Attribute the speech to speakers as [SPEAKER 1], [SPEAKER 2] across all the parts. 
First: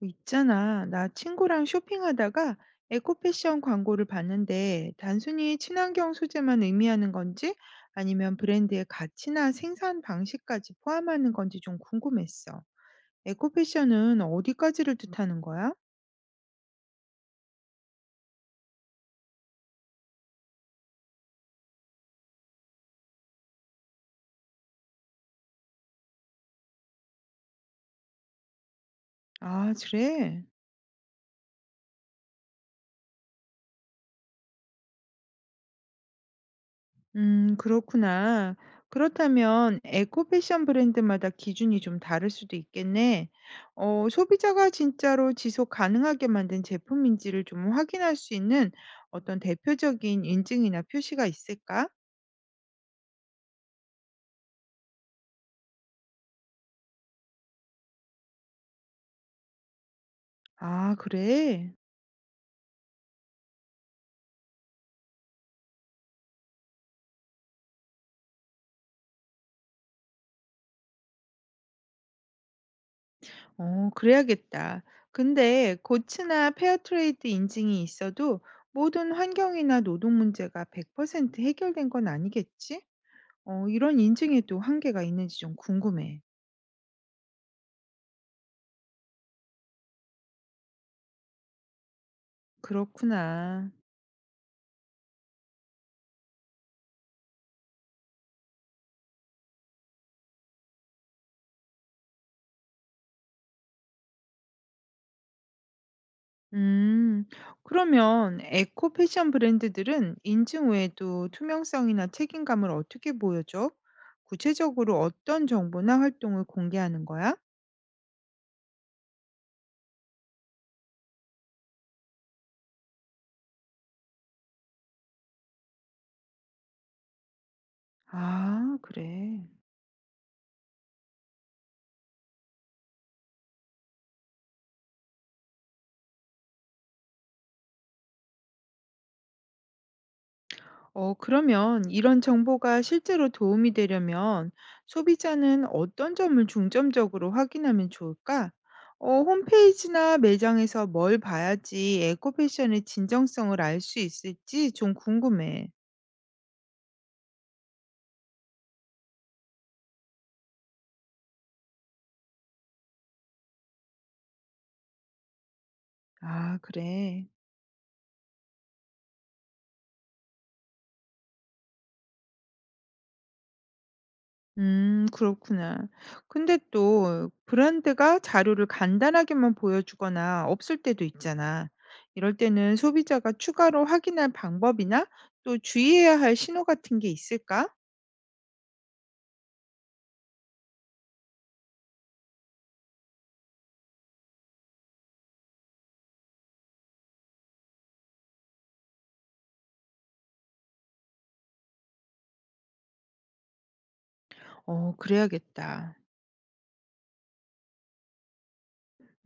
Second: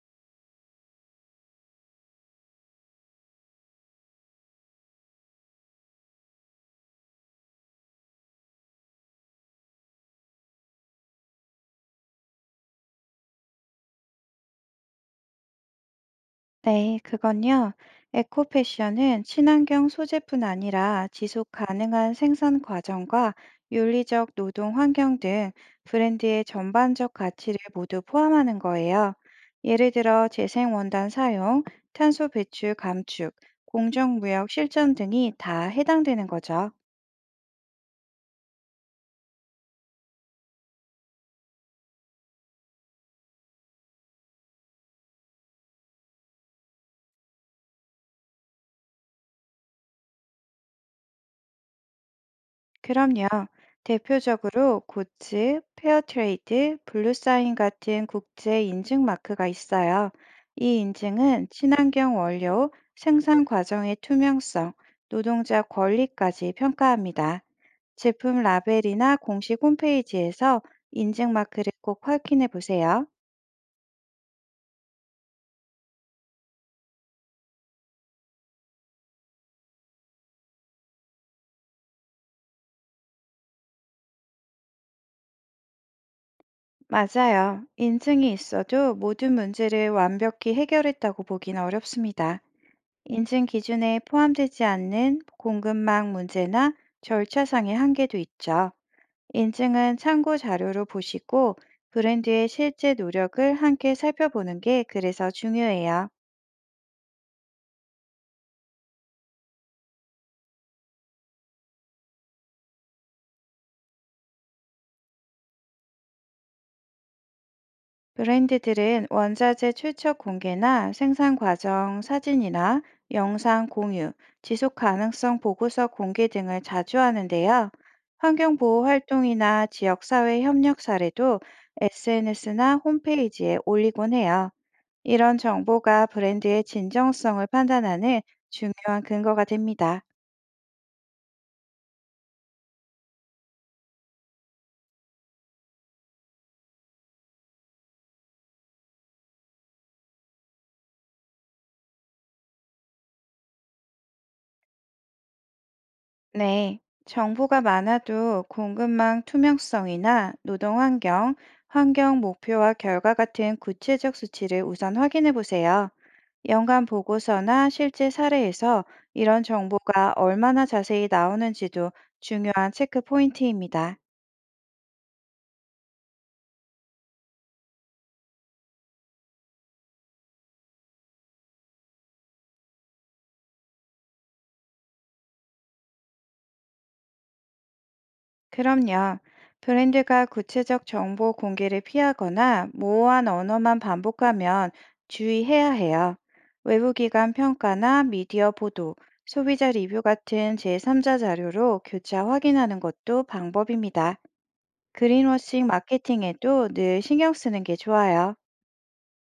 [SPEAKER 1] 있잖아. 나 친구랑 쇼핑하다가 에코패션 광고를 봤는데 단순히 친환경 소재만 의미하는 건지 아니면 브랜드의 가치나 생산 방식까지 포함하는 건지 좀 궁금했어. 에코패션은 어디까지를 뜻하는 거야?
[SPEAKER 2] 네, 그건요. 에코 패션은 친환경 소재뿐 아니라 지속 가능한 생산 과정과 윤리적 노동 환경 등 브랜드의 전반적 가치를 모두 포함하는 거예요.
[SPEAKER 1] 아,
[SPEAKER 2] 예를 들어
[SPEAKER 1] 그래.
[SPEAKER 2] 재생원단 사용, 탄소 배출 감축, 공정무역 실천 등이 다 해당되는 거죠.
[SPEAKER 1] 그렇구나. 그렇다면 에코 패션 브랜드마다 기준이 좀 다를 수도 있겠네. 어, 소비자가 진짜로 지속 가능하게 만든 제품인지를 좀 확인할 수 있는 어떤 대표적인 인증이나 표시가 있을까?
[SPEAKER 2] 그럼요. 대표적으로 고츠, 페어트레이드, 블루사인 같은 국제 인증 마크가 있어요. 이
[SPEAKER 1] 아,
[SPEAKER 2] 인증은
[SPEAKER 1] 그래?
[SPEAKER 2] 친환경 원료, 생산 과정의 투명성, 노동자 권리까지 평가합니다. 제품 라벨이나 공식 홈페이지에서 인증 마크를 꼭 확인해 보세요.
[SPEAKER 1] 어, 그래야겠다. 근데 고츠나 페어트레이드 인증이 있어도 모든 환경이나 노동 문제가 100% 해결된 건 아니겠지? 어, 이런 인증에도 한계가 있는지 좀 궁금해.
[SPEAKER 2] 맞아요. 인증이 있어도 모든 문제를 완벽히 해결했다고 보긴 어렵습니다. 인증
[SPEAKER 1] 그렇구나.
[SPEAKER 2] 기준에 포함되지 않는 공급망 문제나 절차상의 한계도 있죠. 인증은 참고 자료로 보시고 브랜드의 실제 노력을 함께 살펴보는 게 그래서 중요해요.
[SPEAKER 1] 음, 그러면 에코 패션 브랜드들은 인증 외에도 투명성이나 책임감을 어떻게 보여줘? 구체적으로 어떤 정보나 활동을 공개하는 거야?
[SPEAKER 2] 브랜드들은 원자재 출처 공개나 생산 과정 사진이나 영상 공유, 지속 가능성 보고서 공개 등을 자주 하는데요.
[SPEAKER 1] 아,
[SPEAKER 2] 환경보호
[SPEAKER 1] 그래.
[SPEAKER 2] 활동이나 지역사회 협력 사례도 SNS나 홈페이지에 올리곤 해요. 이런 정보가 브랜드의 진정성을 판단하는 중요한 근거가 됩니다.
[SPEAKER 1] 어, 그러면 이런 정보가 실제로 도움이 되려면 소비자는 어떤 점을 중점적으로 확인하면 좋을까? 어, 홈페이지나 매장에서 뭘 봐야지 에코 패션의 진정성을 알 수 있을지 좀 궁금해.
[SPEAKER 2] 네, 정보가 많아도 공급망 투명성이나 노동 환경, 환경 목표와 결과 같은 구체적 수치를 우선 확인해 보세요.
[SPEAKER 1] 아
[SPEAKER 2] 연간
[SPEAKER 1] 그래.
[SPEAKER 2] 보고서나 실제 사례에서 이런 정보가 얼마나 자세히 나오는지도 중요한 체크 포인트입니다.
[SPEAKER 1] 그렇구나. 근데 또 브랜드가 자료를 간단하게만 보여주거나 없을 때도 있잖아. 이럴 때는 소비자가 추가로 확인할 방법이나 또 주의해야 할 신호 같은 게 있을까?
[SPEAKER 2] 그럼요. 브랜드가 구체적 정보 공개를 피하거나 모호한 언어만 반복하면 주의해야 해요. 외부기관 평가나 미디어 보도, 소비자 리뷰 같은 제3자 자료로 교차 확인하는 것도 방법입니다.
[SPEAKER 1] 어
[SPEAKER 2] 그린워싱
[SPEAKER 1] 그래야겠다.
[SPEAKER 2] 마케팅에도 늘 신경 쓰는 게 좋아요.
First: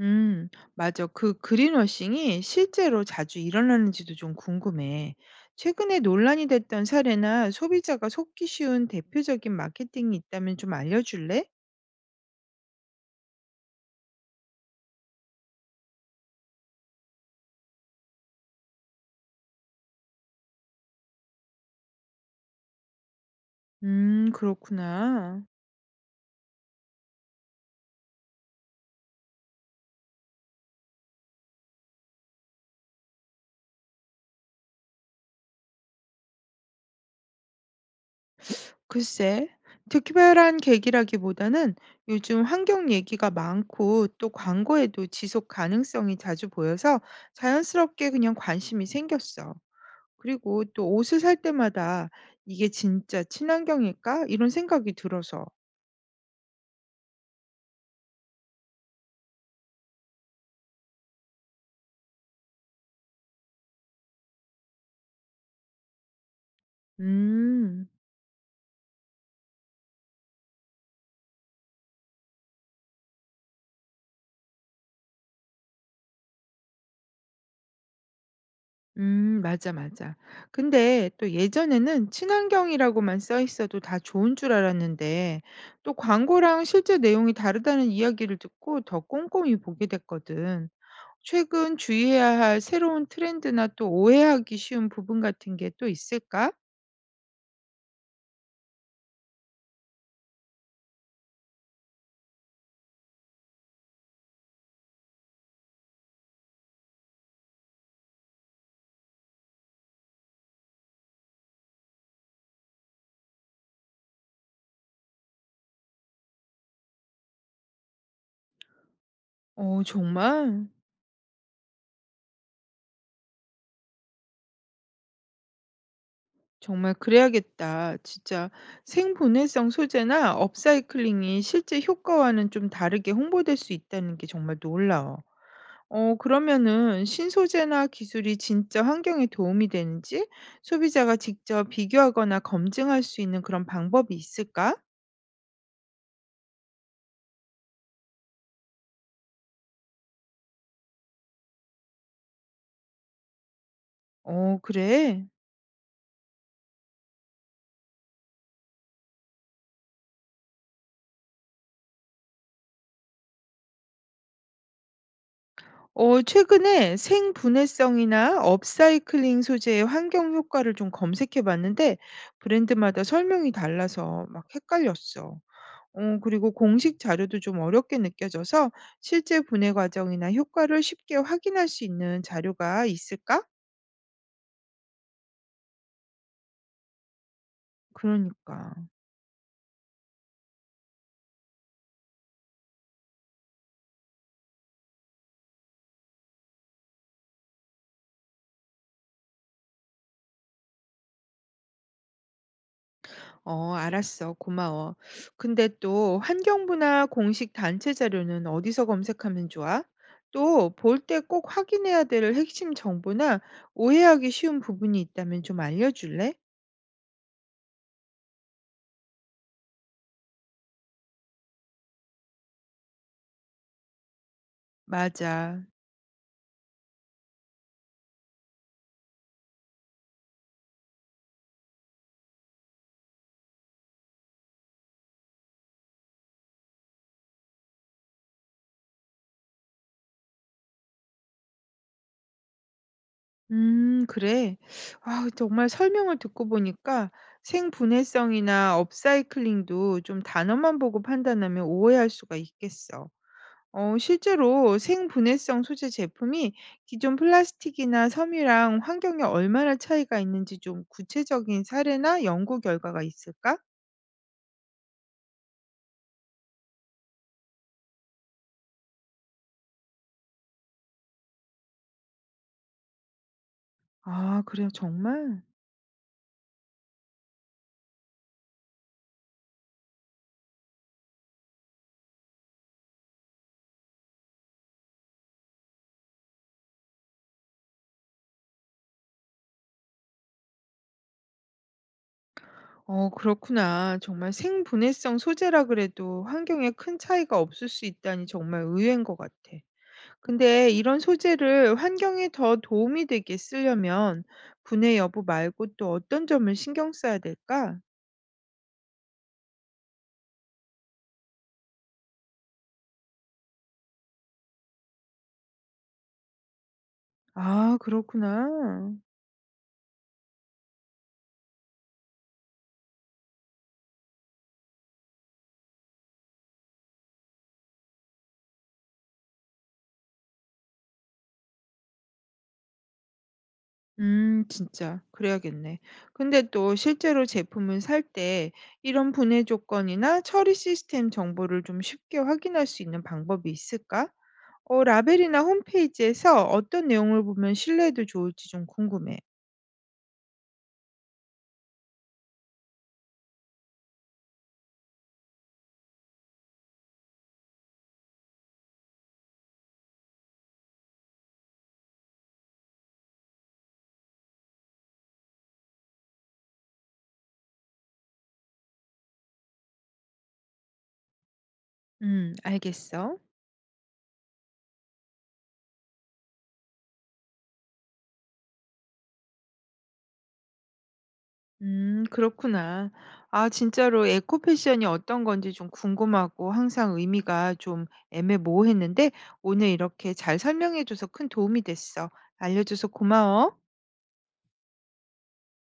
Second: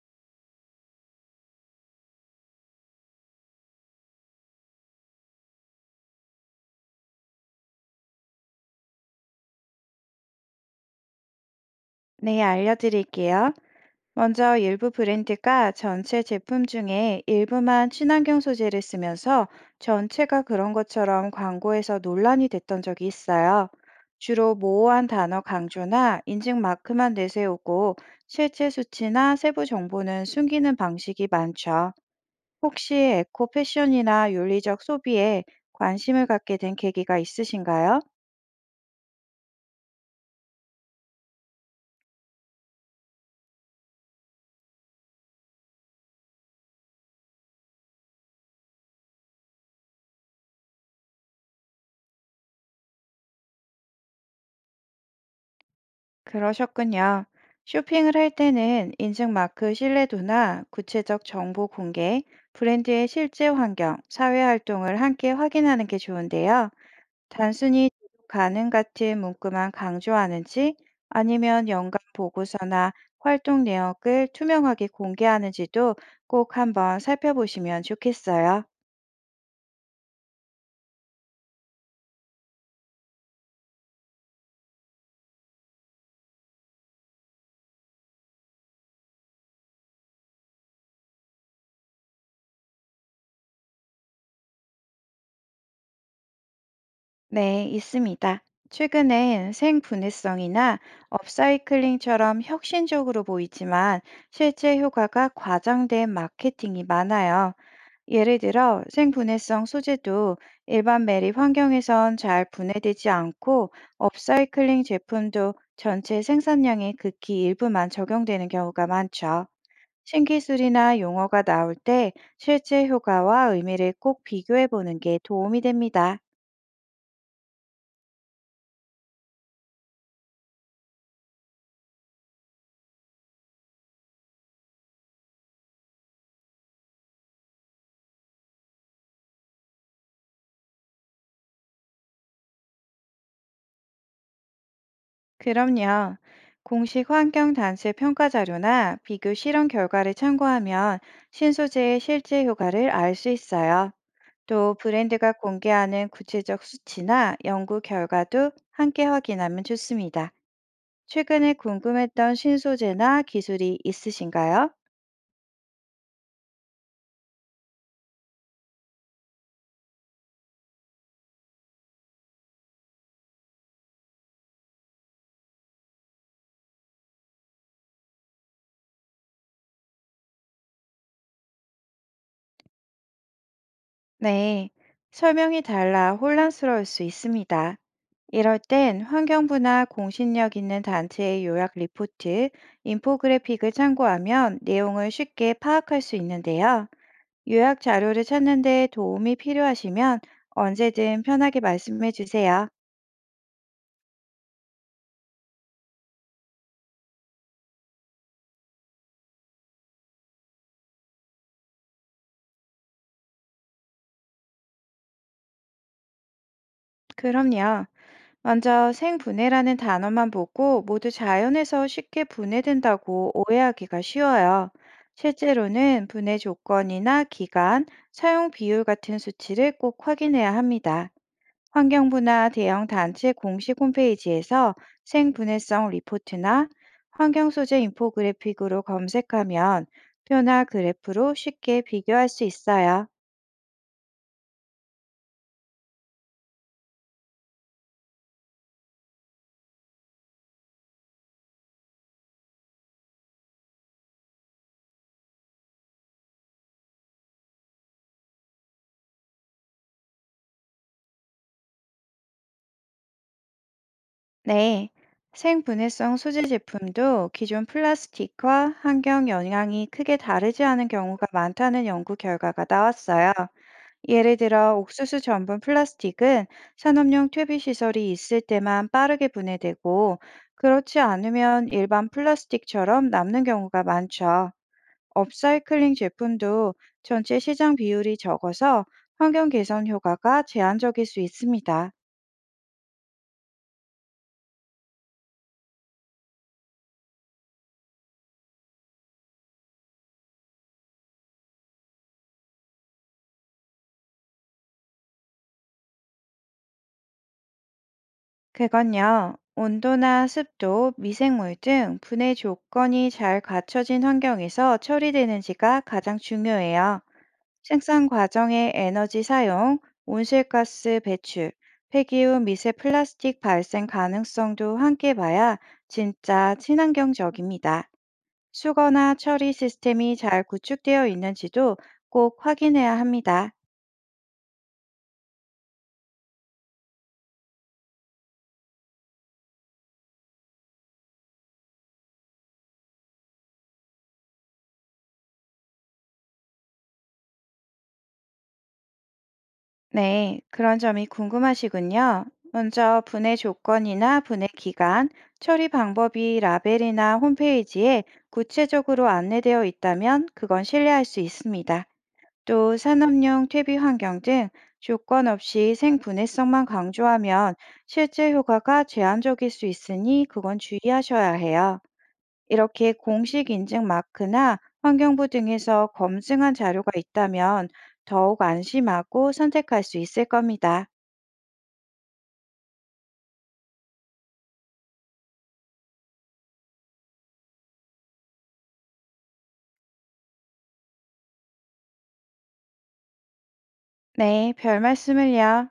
[SPEAKER 1] 음 맞아. 그린워싱이 실제로 자주 일어나는지도 좀 궁금해. 최근에 논란이 됐던 사례나 소비자가 속기 쉬운 대표적인 마케팅이 있다면 좀 알려줄래?
[SPEAKER 2] 네, 알려드릴게요. 먼저 일부 브랜드가 전체 제품 중에 일부만 친환경 소재를 쓰면서 전체가 그런 것처럼 광고에서 논란이 됐던 적이 있어요. 주로 모호한 단어
[SPEAKER 1] 그렇구나.
[SPEAKER 2] 강조나 인증 마크만 내세우고 실제 수치나 세부 정보는 숨기는 방식이 많죠. 혹시 에코 패션이나 윤리적 소비에 관심을 갖게 된 계기가 있으신가요?
[SPEAKER 1] 글쎄, 특별한 계기라기보다는 요즘 환경 얘기가 많고 또 광고에도 지속 가능성이 자주 보여서 자연스럽게 그냥 관심이 생겼어. 그리고 또 옷을 살 때마다 이게 진짜 친환경일까? 이런 생각이 들어서.
[SPEAKER 2] 그러셨군요. 쇼핑을 할 때는 인증마크 신뢰도나 구체적 정보 공개, 브랜드의 실제 환경, 사회 활동을 함께 확인하는 게 좋은데요.
[SPEAKER 1] 음,
[SPEAKER 2] 단순히 지속 가능 같은 문구만 강조하는지 아니면 연간 보고서나 활동 내역을 투명하게 공개하는지도 꼭 한번 살펴보시면 좋겠어요.
[SPEAKER 1] 맞아, 맞아. 근데 또 예전에는 친환경이라고만 써 있어도 다 좋은 줄 알았는데 또 광고랑 실제 내용이 다르다는 이야기를 듣고 더 꼼꼼히 보게 됐거든. 최근 주의해야 할 새로운 트렌드나 또 오해하기 쉬운 부분 같은 게 또 있을까?
[SPEAKER 2] 네, 있습니다. 최근엔 생분해성이나 업사이클링처럼 혁신적으로 보이지만 실제 효과가 과장된 마케팅이 많아요. 예를 들어 생분해성 소재도 일반 매립 환경에선 잘 분해되지 않고 업사이클링 제품도 전체 생산량의 극히 일부만 적용되는 경우가 많죠.
[SPEAKER 1] 어, 정말?
[SPEAKER 2] 신기술이나 용어가 나올 때 실제 효과와 의미를 꼭 비교해 보는 게 도움이 됩니다.
[SPEAKER 1] 정말 그래야겠다. 진짜 생분해성 소재나 업사이클링이 실제 효과와는 좀 다르게 홍보될 수 있다는 게 정말 놀라워. 어, 그러면은 신소재나 기술이 진짜 환경에 도움이 되는지 소비자가 직접 비교하거나 검증할 수 있는 그런 방법이 있을까?
[SPEAKER 2] 그럼요. 공식 환경단체 평가 자료나 비교 실험 결과를 참고하면 신소재의 실제 효과를 알 수 있어요.
[SPEAKER 1] 어,
[SPEAKER 2] 또
[SPEAKER 1] 그래.
[SPEAKER 2] 브랜드가 공개하는 구체적 수치나 연구 결과도 함께 확인하면 좋습니다. 최근에 궁금했던 신소재나 기술이 있으신가요?
[SPEAKER 1] 어, 최근에 생분해성이나 업사이클링 소재의 환경 효과를 좀 검색해 봤는데 브랜드마다 설명이 달라서 막 헷갈렸어. 어, 그리고 공식 자료도 좀 어렵게 느껴져서 실제 분해 과정이나 효과를 쉽게 확인할 수 있는 자료가 있을까?
[SPEAKER 2] 네. 설명이 달라 혼란스러울 수 있습니다. 이럴
[SPEAKER 1] 그러니까.
[SPEAKER 2] 땐 환경부나 공신력 있는 단체의 요약 리포트, 인포그래픽을 참고하면 내용을 쉽게 파악할 수 있는데요. 요약 자료를 찾는 데 도움이 필요하시면 언제든 편하게 말씀해 주세요.
[SPEAKER 1] 어, 알았어. 고마워. 근데 또 환경부나 공식 단체 자료는 어디서 검색하면 좋아? 또 볼 때 꼭 확인해야 될 핵심 정보나 오해하기 쉬운 부분이 있다면 좀 알려줄래?
[SPEAKER 2] 그럼요. 먼저 생분해라는 단어만 보고 모두 자연에서 쉽게 분해된다고 오해하기가 쉬워요.
[SPEAKER 1] 맞아.
[SPEAKER 2] 실제로는 분해 조건이나 기간, 사용 비율 같은 수치를 꼭 확인해야 합니다. 환경부나 대형 단체 공식 홈페이지에서 생분해성 리포트나 환경 소재 인포그래픽으로 검색하면 표나 그래프로 쉽게 비교할 수 있어요.
[SPEAKER 1] 그래. 아, 정말 설명을 듣고 보니까 생분해성이나 업사이클링도 좀 단어만 보고 판단하면 오해할 수가 있겠어. 어, 실제로 생분해성 소재 제품이 기존 플라스틱이나 섬유랑 환경에 얼마나 차이가 있는지 좀 구체적인 사례나 연구 결과가 있을까?
[SPEAKER 2] 네. 생분해성 소재 제품도 기존 플라스틱과 환경 영향이 크게 다르지 않은 경우가 많다는 연구 결과가 나왔어요. 예를
[SPEAKER 1] 아, 그래요,
[SPEAKER 2] 들어 옥수수
[SPEAKER 1] 정말?
[SPEAKER 2] 전분 플라스틱은 산업용 퇴비 시설이 있을 때만 빠르게 분해되고 그렇지 않으면 일반 플라스틱처럼 남는 경우가 많죠. 업사이클링 제품도 전체 시장 비율이 적어서 환경 개선 효과가 제한적일 수 있습니다.
[SPEAKER 1] 어, 그렇구나. 정말 생분해성 소재라 그래도 환경에 큰 차이가 없을 수 있다니 정말 의외인 것 같아. 근데 이런 소재를 환경에 더 도움이 되게 쓰려면 분해 여부 말고 또 어떤 점을 신경 써야 될까?
[SPEAKER 2] 그건요. 온도나 습도, 미생물 등 분해 조건이 잘 갖춰진 환경에서 처리되는지가 가장 중요해요.
[SPEAKER 1] 아,
[SPEAKER 2] 생산 과정의
[SPEAKER 1] 그렇구나.
[SPEAKER 2] 에너지 사용, 온실가스 배출, 폐기후 미세 플라스틱 발생 가능성도 함께 봐야 진짜 친환경적입니다. 수거나 처리 시스템이 잘 구축되어 있는지도 꼭 확인해야 합니다.
[SPEAKER 1] 진짜 그래야겠네. 근데 또 실제로 제품을 살 때 이런 분해 조건이나 처리 시스템 정보를 좀 쉽게 확인할 수 있는 방법이 있을까? 어 라벨이나 홈페이지에서 어떤 내용을 보면 신뢰도 좋을지 좀 궁금해.
[SPEAKER 2] 네, 그런 점이 궁금하시군요. 먼저 분해 조건이나 분해 기간, 처리 방법이 라벨이나 홈페이지에 구체적으로 안내되어 있다면 그건 신뢰할 수 있습니다. 또 산업용 퇴비 환경 등 조건 없이 생분해성만 강조하면 실제 효과가 제한적일 수 있으니 그건 주의하셔야 해요. 이렇게
[SPEAKER 1] 알겠어.
[SPEAKER 2] 공식 인증 마크나 환경부 등에서 검증한 자료가 있다면 더욱 안심하고 선택할 수 있을 겁니다.
[SPEAKER 1] 그렇구나. 아 진짜로 에코 패션이 어떤 건지 좀 궁금하고 항상 의미가 좀 애매모호했는데 오늘 이렇게 잘 설명해줘서 큰 도움이 됐어. 알려줘서 고마워.
[SPEAKER 2] 네, 별 말씀을요.